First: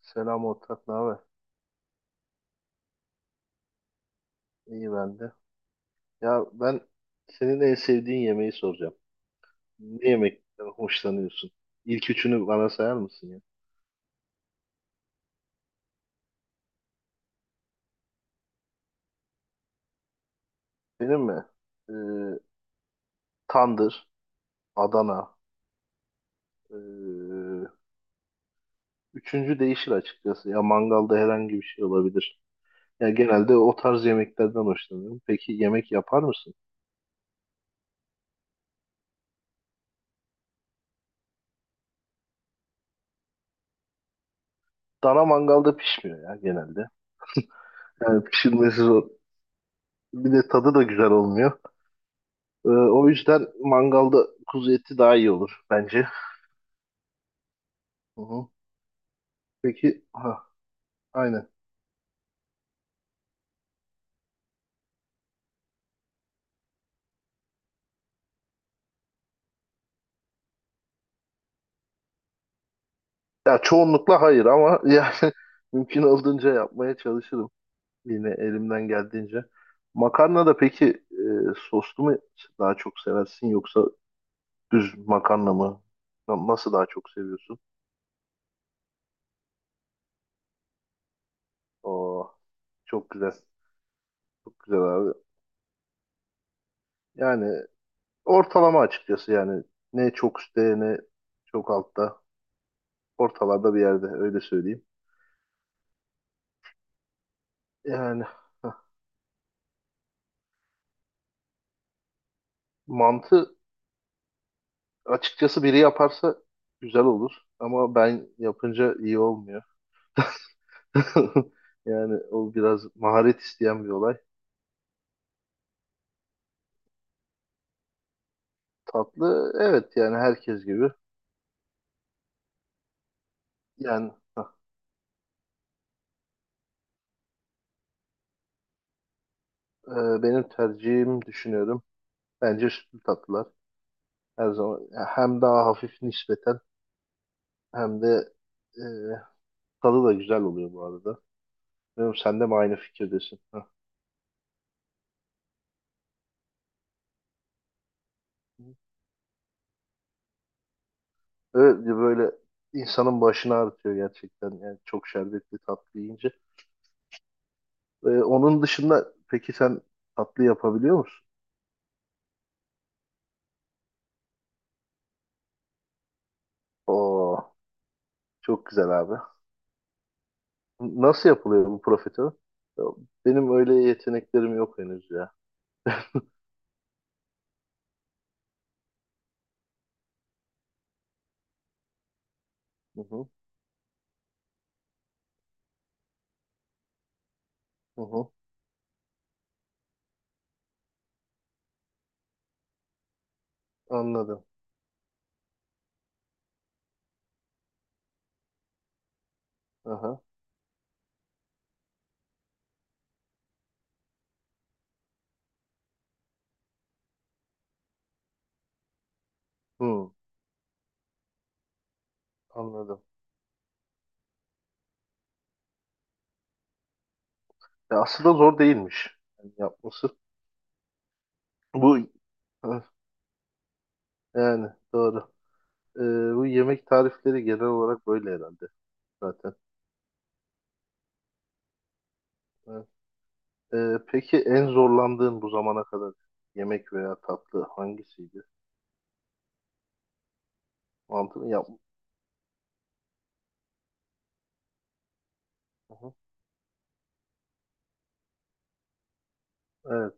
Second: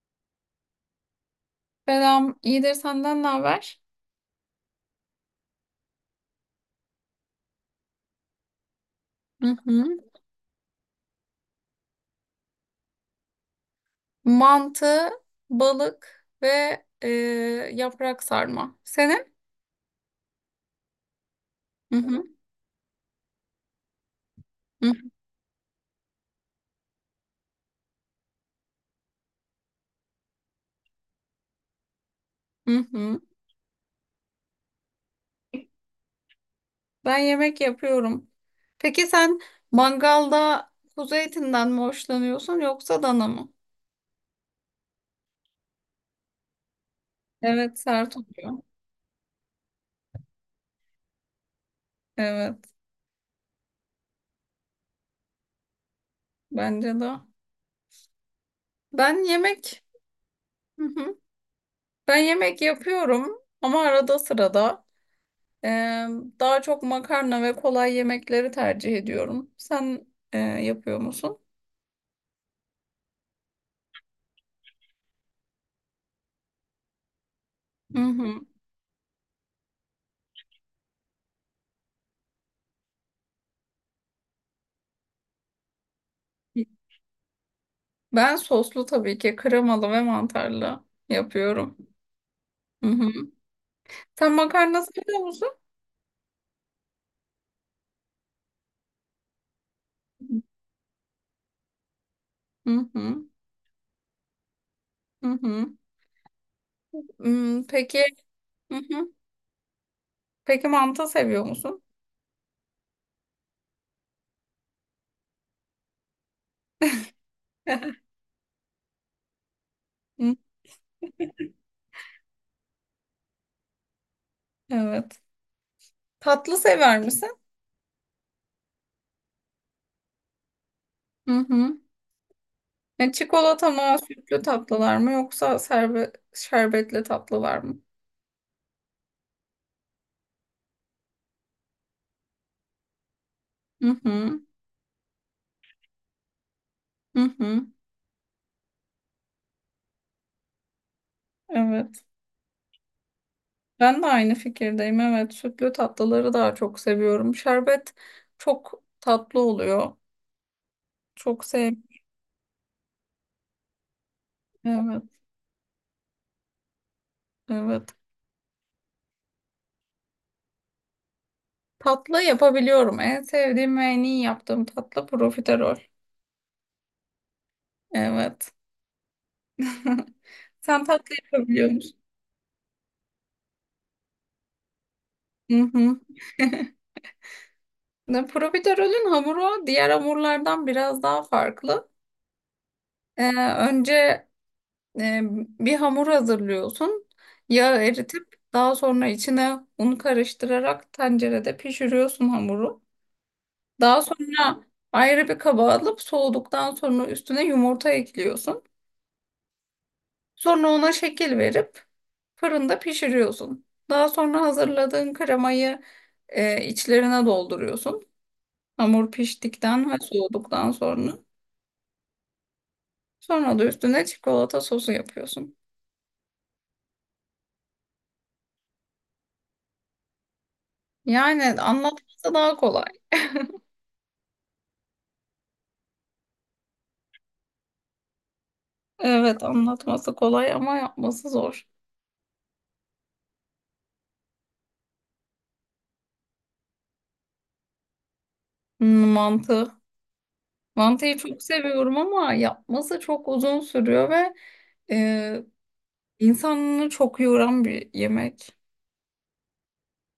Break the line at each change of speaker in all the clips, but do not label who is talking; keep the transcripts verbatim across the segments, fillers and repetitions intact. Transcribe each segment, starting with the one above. Selam ortak, ne haber?
Selam, iyidir senden ne haber?
İyi ben de. Ya ben senin en sevdiğin yemeği soracağım.
Hı hı.
Ne yemekten hoşlanıyorsun? İlk üçünü bana sayar mısın ya?
Mantı, balık ve e, yaprak sarma. Senin?
Benim mi? Ee,
Hı hı.
Tandır,
Hı
Adana. Ee, Üçüncü değişir açıkçası. Ya mangalda herhangi bir şey olabilir.
hı.
Ya
Hı.
genelde o tarz yemeklerden hoşlanıyorum. Peki yemek yapar mısın?
Ben yemek yapıyorum. Peki sen mangalda kuzu etinden mi hoşlanıyorsun yoksa dana mı?
Dana mangalda pişmiyor ya genelde.
Evet, sert
Yani
oluyor.
pişirmesi zor. Bir de tadı da güzel olmuyor. Ee,
Evet,
o yüzden mangalda kuzu eti daha iyi olur bence.
bence de.
Hı hı.
Ben yemek,
Peki, ha,
hı hı.
aynen.
Ben yemek yapıyorum ama arada sırada. Ee, Daha çok makarna ve kolay yemekleri tercih ediyorum. Sen e, yapıyor musun?
Ya çoğunlukla hayır ama yani mümkün olduğunca yapmaya çalışırım.
Hı
Yine
hı.
elimden geldiğince. Makarna da peki e, soslu mu daha çok seversin yoksa düz makarna mı? Na- Nasıl daha çok seviyorsun?
Ben soslu tabii ki kremalı ve mantarlı yapıyorum.
Oo,
Hı
çok
hı.
güzel.
Sen
Çok güzel
makarna
abi.
seviyor musun?
Yani ortalama açıkçası, yani ne çok üstte ne çok altta.
Hı hı.
Ortalarda bir yerde, öyle söyleyeyim.
Hı hı. Hmm, peki,
Yani
hı hı. Peki manta seviyor musun?
mantı. Açıkçası biri yaparsa güzel olur ama ben yapınca iyi olmuyor.
Hı,
Yani o biraz maharet isteyen bir olay.
evet. Tatlı sever misin?
Tatlı, evet, yani herkes gibi.
Hı hı. Yani çikolata mı,
Yani
sütlü
hah,
tatlılar mı yoksa serbe şerbetli tatlılar mı?
e, benim tercihim, düşünüyorum. Bence sütlü tatlılar
Hı hı.
her zaman hem daha hafif nispeten
Hı hı.
hem de e, tadı da güzel oluyor bu arada.
Evet.
Bilmiyorum, sen de mi aynı fikirdesin? Hah.
Ben de aynı fikirdeyim. Evet, sütlü tatlıları daha çok seviyorum. Şerbet çok tatlı oluyor. Çok sev.
Evet, böyle insanın başını ağrıtıyor gerçekten. Yani
Evet,
çok şerbetli tatlı yiyince.
evet.
Ee, onun dışında peki sen tatlı yapabiliyor musun?
Tatlı yapabiliyorum. En sevdiğim ve en iyi yaptığım tatlı profiterol.
Oo,
Evet.
çok güzel abi.
Sen tatlı
Nasıl yapılıyor
yapabiliyor
bu
musun?
profiterol? Ya, benim öyle yeteneklerim yok henüz ya.
Hı hı. Ne, profiterolün hamuru diğer hamurlardan biraz daha farklı.
Hı hı,
Ee, Önce e, bir hamur hazırlıyorsun. Yağı
hı hı.
eritip daha sonra içine un karıştırarak tencerede pişiriyorsun hamuru. Daha
Anladım.
sonra ayrı bir kaba alıp soğuduktan sonra üstüne yumurta ekliyorsun.
Aha.
Sonra ona şekil verip fırında pişiriyorsun. Daha sonra hazırladığın kremayı e, içlerine dolduruyorsun. Hamur piştikten ve
Hı,
soğuduktan sonra.
anladım.
Sonra da üstüne çikolata sosu yapıyorsun.
Ya aslında zor değilmiş yani yapması.
Yani
Bu
anlatması daha
Hı,
kolay.
yani doğru. Ee, Bu yemek tarifleri genel olarak böyle herhalde
Evet
zaten.
anlatması kolay ama yapması zor.
Hı. Ee, peki en zorlandığın bu zamana kadar yemek veya tatlı hangisiydi?
Hmm, mantı. Mantıyı
Mantı
çok
mı yapma?
seviyorum ama yapması çok uzun sürüyor ve e,
Hı
insanını çok yoran bir yemek.
hı.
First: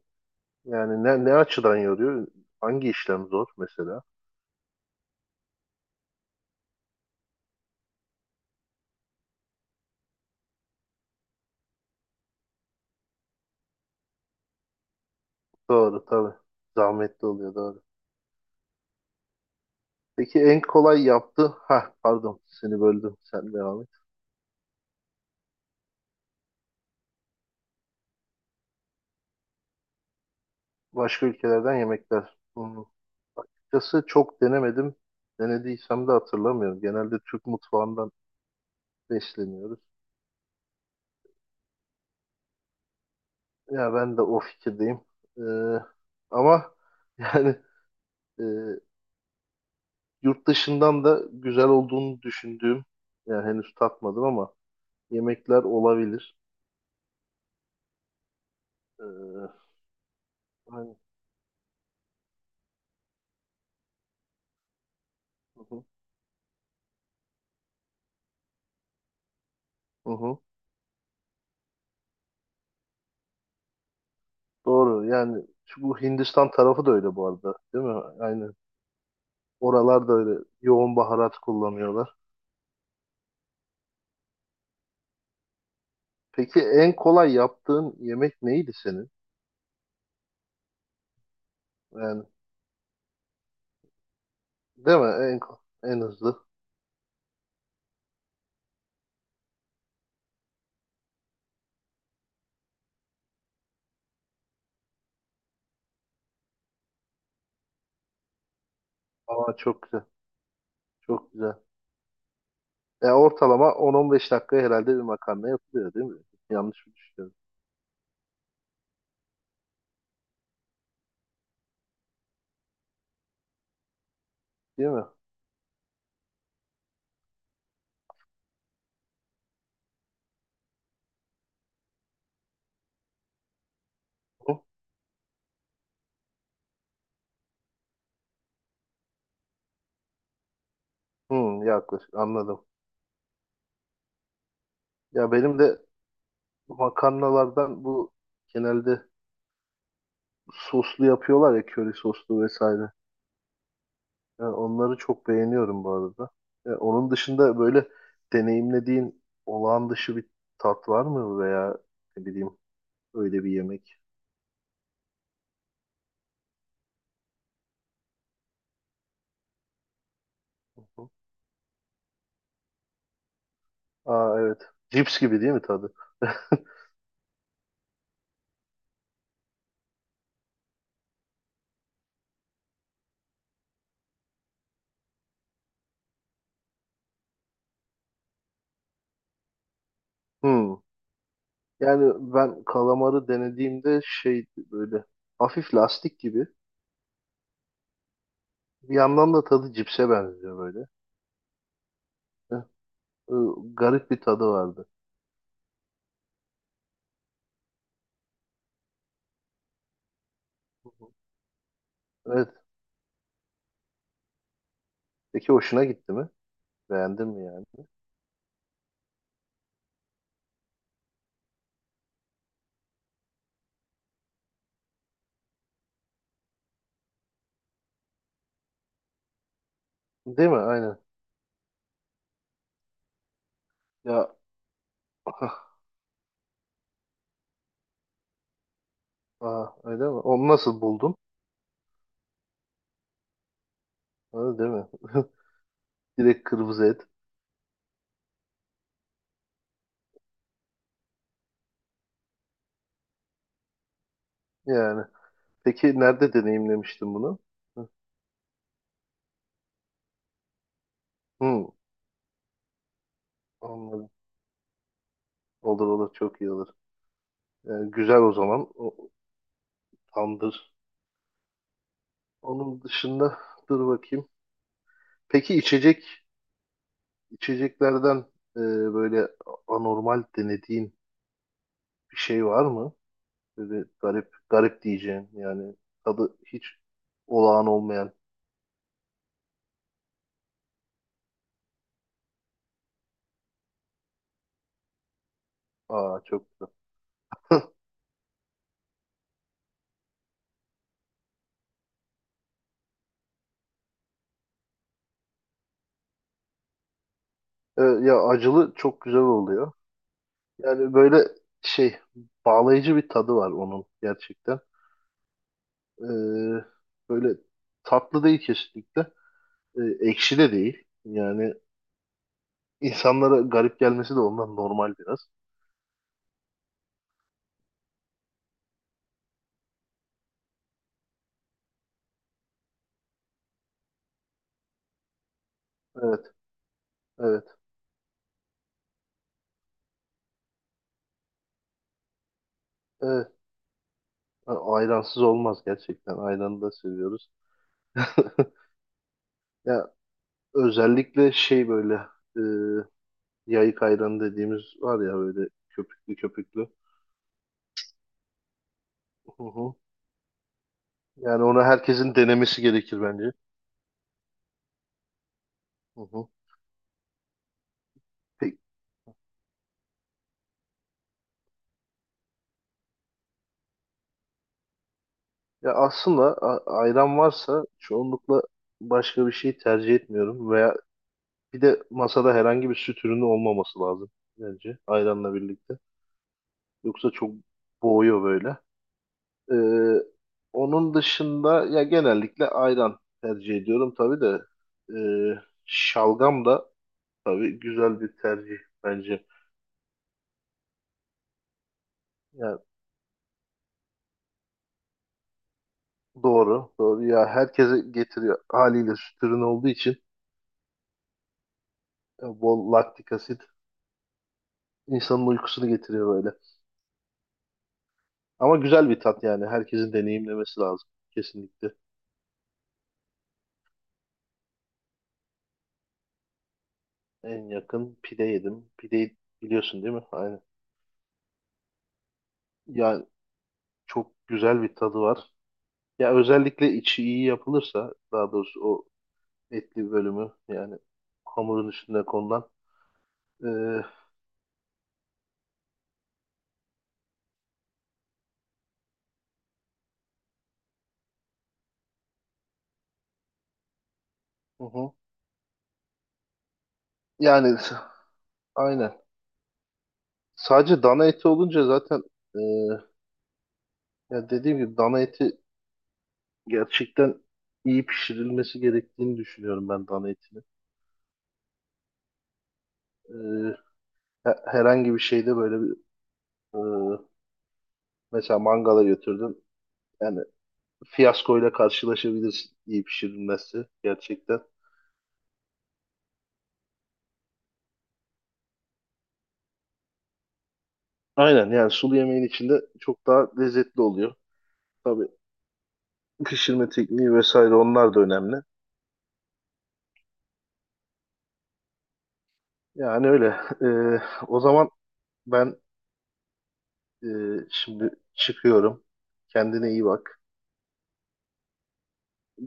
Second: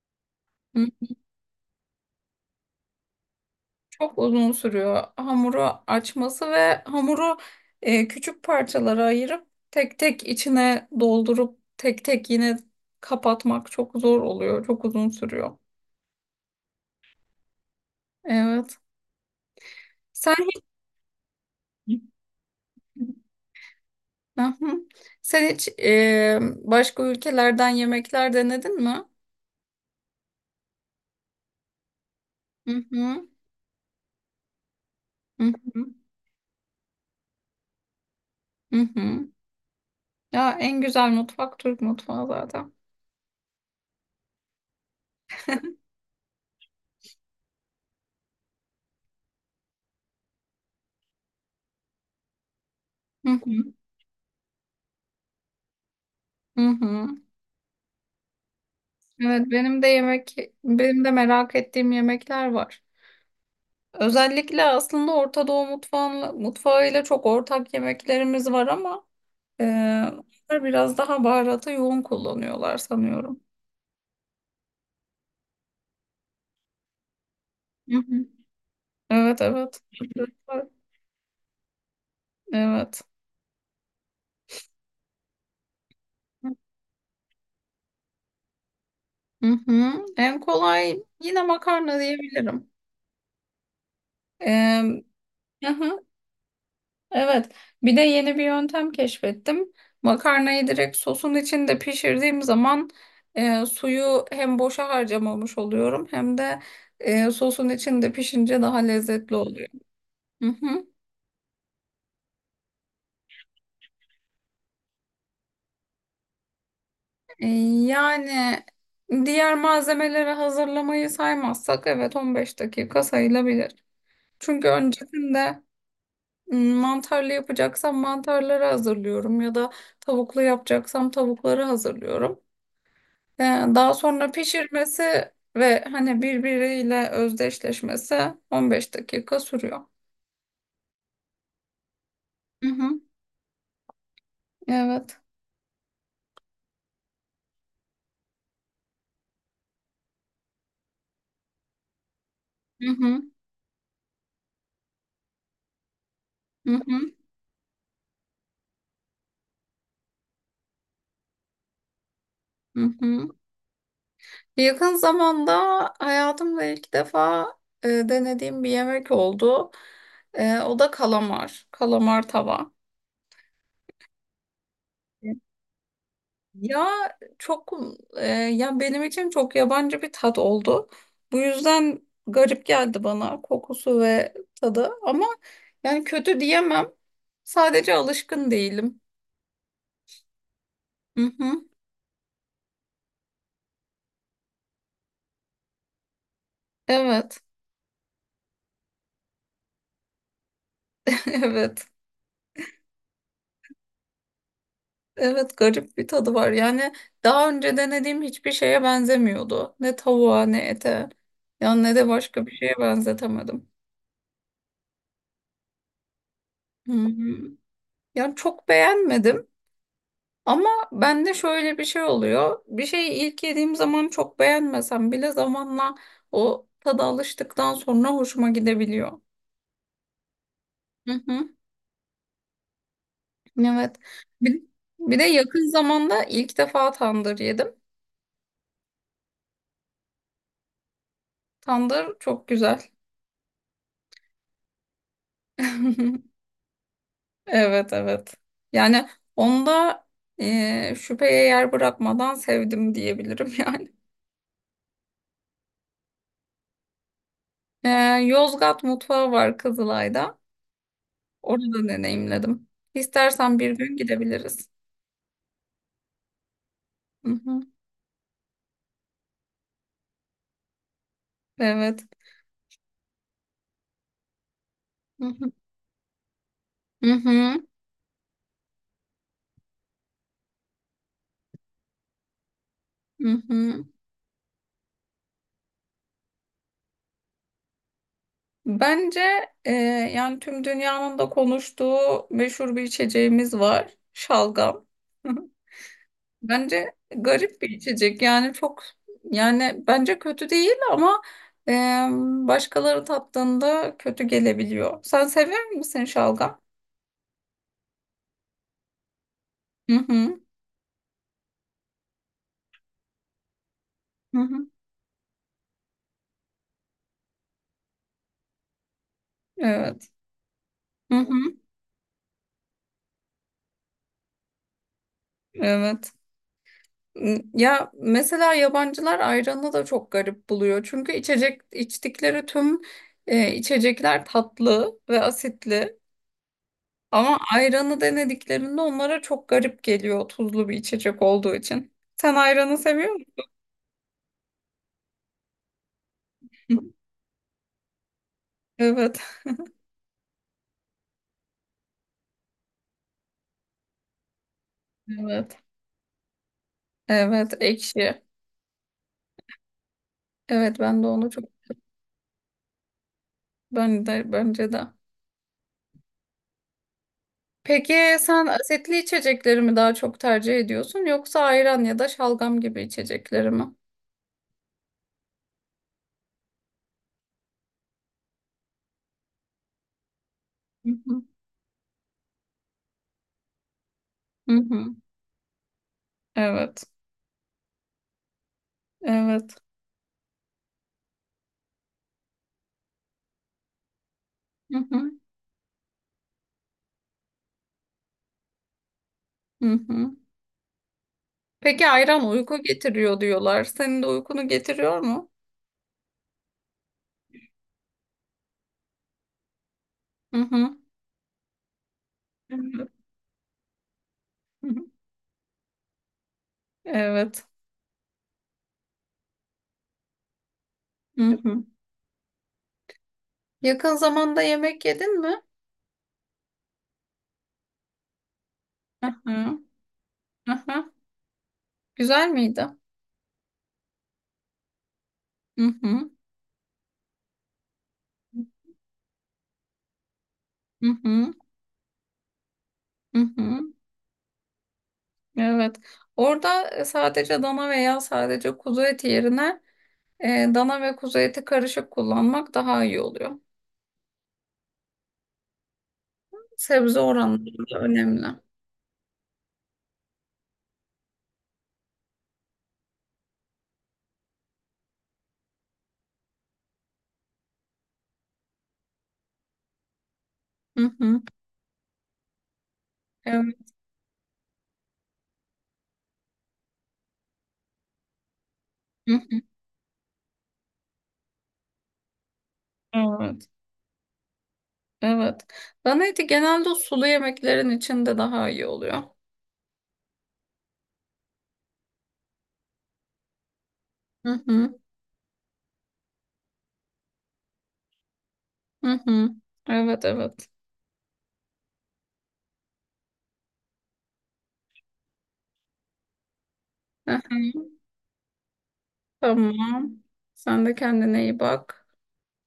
Hı,
Yani ne, ne açıdan yoruyor? Hangi işlem zor mesela?
çok uzun sürüyor hamuru açması ve hamuru e, küçük parçalara ayırıp tek tek içine doldurup tek tek yine kapatmak çok zor oluyor. Çok uzun sürüyor.
Doğru tabii. Zahmetli oluyor, doğru.
Evet. Sen
Peki en kolay yaptı. Ha, pardon, seni
hiç...
böldüm. Sen devam et.
Hı hı. Sen hiç e, başka ülkelerden yemekler denedin mi?
Başka ülkelerden yemekler.
Hı
Hmm.
hı.
Açıkçası çok denemedim.
Hı hı.
Denediysem de hatırlamıyorum. Genelde Türk mutfağından
Hı hı.
besleniyoruz.
Ya en güzel mutfak Türk mutfağı zaten.
Ya ben de o fikirdeyim. Ee, Ama yani e, yurt dışından da güzel olduğunu düşündüğüm,
Hı
yani
hı.
henüz tatmadım ama, yemekler olabilir.
Hı hı. Evet
Ee,
benim de yemek
Aynen.
benim de merak ettiğim yemekler var. Özellikle aslında Orta
Hı
Doğu
hı.
mutfağıyla, mutfağıyla çok ortak yemeklerimiz var ama e,
Hı hı.
onlar biraz daha baharatı yoğun kullanıyorlar sanıyorum.
Doğru. Yani şu, bu Hindistan tarafı da öyle bu arada, değil
Hı
mi?
hı.
Aynen.
Evet evet.
Oralar da öyle yoğun baharat kullanıyorlar.
Evet.
Peki en kolay yaptığın yemek neydi senin?
Hı hı. En kolay yine makarna
Yani,
diyebilirim.
değil
Ee,
mi? En ko-
aha,
en hızlı.
evet. Bir de yeni bir yöntem keşfettim. Makarnayı direkt sosun içinde pişirdiğim zaman e, suyu hem boşa harcamamış oluyorum hem de e, sosun içinde pişince daha lezzetli
Ama
oluyor.
çok güzel.
Hı hı.
Çok güzel. E ortalama on on beş dakikaya herhalde bir makarna yapılıyor, değil mi? Yanlış mı düşünüyorum?
E, yani diğer malzemeleri hazırlamayı saymazsak evet on beş dakika sayılabilir. Çünkü
Değil mi?
öncesinde mantarlı yapacaksam mantarları hazırlıyorum ya da tavuklu yapacaksam tavukları hazırlıyorum. Ee, Daha sonra
Hı?
pişirmesi ve hani birbiriyle özdeşleşmesi on beş dakika sürüyor.
Hı, yaklaşık anladım.
Hı hı. Evet.
Ya benim de makarnalardan bu genelde soslu yapıyorlar ya, köri soslu
Hı
vesaire.
hı.
Yani onları çok beğeniyorum bu arada.
Hı
Yani onun
hı.
dışında böyle deneyimlediğin olağan dışı bir tat var mı veya ne bileyim
Hı hı.
öyle bir yemek?
Yakın zamanda hayatımda ilk defa e, denediğim bir yemek oldu. E, o
Hı
da
hı.
kalamar, kalamar tava.
Aa, evet. Cips gibi değil mi tadı?
Ya çok e, ya benim için çok yabancı bir tat oldu. Bu yüzden garip geldi bana kokusu ve tadı ama yani kötü diyemem. Sadece alışkın değilim.
Hmm.
Hı hı.
Yani ben kalamarı denediğimde şey, böyle hafif lastik gibi.
Evet.
Bir yandan da tadı cipse benziyor böyle.
Evet.
Heh, ı, garip bir tadı vardı.
Evet garip bir tadı var. Yani daha önce denediğim hiçbir şeye benzemiyordu. Ne tavuğa ne
Hı hı.
ete. Yani ne de başka
Evet.
bir şeye benzetemedim.
Peki hoşuna gitti mi?
Hı
Beğendin mi
hı.
yani?
Yani çok beğenmedim. Ama bende şöyle bir şey oluyor. Bir şeyi ilk yediğim zaman çok beğenmesem bile zamanla o tada alıştıktan sonra hoşuma gidebiliyor.
Değil mi? Aynen.
Hı hı. Evet.
Ya
Bir, bir de
ah,
yakın zamanda ilk defa tandır yedim.
aa, öyle mi? Onu nasıl buldun?
Tandır çok güzel.
Öyle değil mi? Direkt kırmızı et.
Evet evet. Yani onda e, şüpheye yer bırakmadan sevdim diyebilirim yani.
Yani. Peki nerede deneyimlemiştin bunu?
E,
Hı,
Yozgat mutfağı var Kızılay'da.
hı,
Orada deneyimledim. İstersen bir gün
anladım.
gidebiliriz.
Olur olur, çok iyi olur.
Hı hı.
Yani güzel o zaman. O, tamdır.
Evet.
Onun dışında dur bakayım.
Hı hı.
Peki içecek
Hı hı.
içeceklerden e, böyle anormal denediğin bir şey var mı?
Hı hı.
Böyle garip garip diyeceğin, yani tadı hiç olağan olmayan.
Bence e, yani tüm dünyanın da konuştuğu meşhur bir içeceğimiz var. Şalgam. Hı hı.
Aa, çok güzel.
Bence garip bir içecek. Yani çok yani bence kötü değil ama e, başkaları tattığında kötü gelebiliyor. Sen seviyor musun şalgam?
E, ya acılı çok güzel oluyor.
Hı hı.
Yani böyle şey, bağlayıcı bir tadı var onun
Hı
gerçekten.
hı.
Ee, Böyle tatlı değil kesinlikle. Ee,
Evet.
Ekşi de değil.
Hı
Yani
hı.
insanlara garip gelmesi de ondan, normal biraz.
Evet. Ya mesela yabancılar ayranı da çok garip buluyor. Çünkü içecek içtikleri tüm e, içecekler tatlı ve asitli.
Evet,
Ama
evet,
ayranı denediklerinde onlara çok garip geliyor tuzlu bir içecek olduğu için. Sen ayranı seviyor
evet.
musun?
A- Ayransız olmaz gerçekten. Ayranı da seviyoruz.
Evet,
Ya özellikle şey, böyle e, yayık ayranı dediğimiz var ya, böyle
evet,
köpüklü köpüklü.
evet, ekşi.
Hı hı.
Evet, ben de onu çok
Yani onu herkesin denemesi gerekir bence.
ben de bence de.
Hı hı.
Peki sen
Peki.
asitli içecekleri mi daha çok tercih ediyorsun yoksa ayran ya da şalgam gibi içecekleri mi?
Ya aslında a- ayran varsa çoğunlukla başka bir şey tercih etmiyorum, veya
Hı hı.
bir de masada herhangi bir süt ürünü olmaması lazım
Hı
bence
hı.
ayranla birlikte.
Evet.
Yoksa çok boğuyor böyle.
Evet.
Ee, Onun dışında ya genellikle ayran tercih ediyorum tabii de,
Hı hı.
ee, şalgam da tabii güzel bir tercih bence.
Hı hı. Peki ayran
Yani
uyku getiriyor diyorlar. Senin de uykunu getiriyor mu?
doğru, doğru. Ya herkese getiriyor haliyle, süt ürünü olduğu için
Hı hı.
e,
Hı
bol
hı.
laktik asit
Hı hı.
insanın uykusunu getiriyor böyle.
Evet.
Ama güzel bir tat yani. Herkesin deneyimlemesi lazım.
Hı hı.
Kesinlikle.
Yakın zamanda yemek yedin mi?
En yakın pide yedim.
Hı
Pideyi
hı.
biliyorsun değil mi? Aynen.
Hı hı. Güzel miydi?
Ya çok güzel bir tadı var.
Hı hı.
Ya özellikle içi iyi yapılırsa, daha doğrusu o etli bölümü, yani
Hı hı.
hamurun üstüne konulan.
Hı
Ee,
hı.
hı
Evet. Orada e, sadece dana veya sadece kuzu eti yerine e, dana ve kuzu eti karışık kullanmak daha iyi oluyor.
hı.
Sebze
Yani
oranları
s-
da önemli.
aynen. Sadece dana eti olunca zaten, ee, ya dediğim gibi dana eti gerçekten iyi pişirilmesi gerektiğini düşünüyorum ben, dana etini.
Hı hı. Evet.
Ee, he- Herhangi bir şeyde böyle bir. Ee, Mesela mangala
Hı
götürdüm.
hı.
Yani fiyaskoyla karşılaşabilirsin iyi
Evet.
pişirilmezse gerçekten.
Evet. Bana eti genelde o sulu yemeklerin içinde daha iyi oluyor.
Aynen, yani sulu yemeğin içinde çok daha lezzetli oluyor.
Hı hı.
Tabii pişirme tekniği vesaire, onlar da önemli.
Hı hı. Evet evet.
Yani öyle. Ee, O zaman ben e,
Hı hı.
şimdi çıkıyorum. Kendine iyi
Tamam.
bak.
Sen de kendine iyi bak.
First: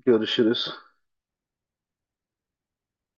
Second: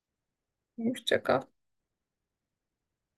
Görüşürüz.
Hoşça kal.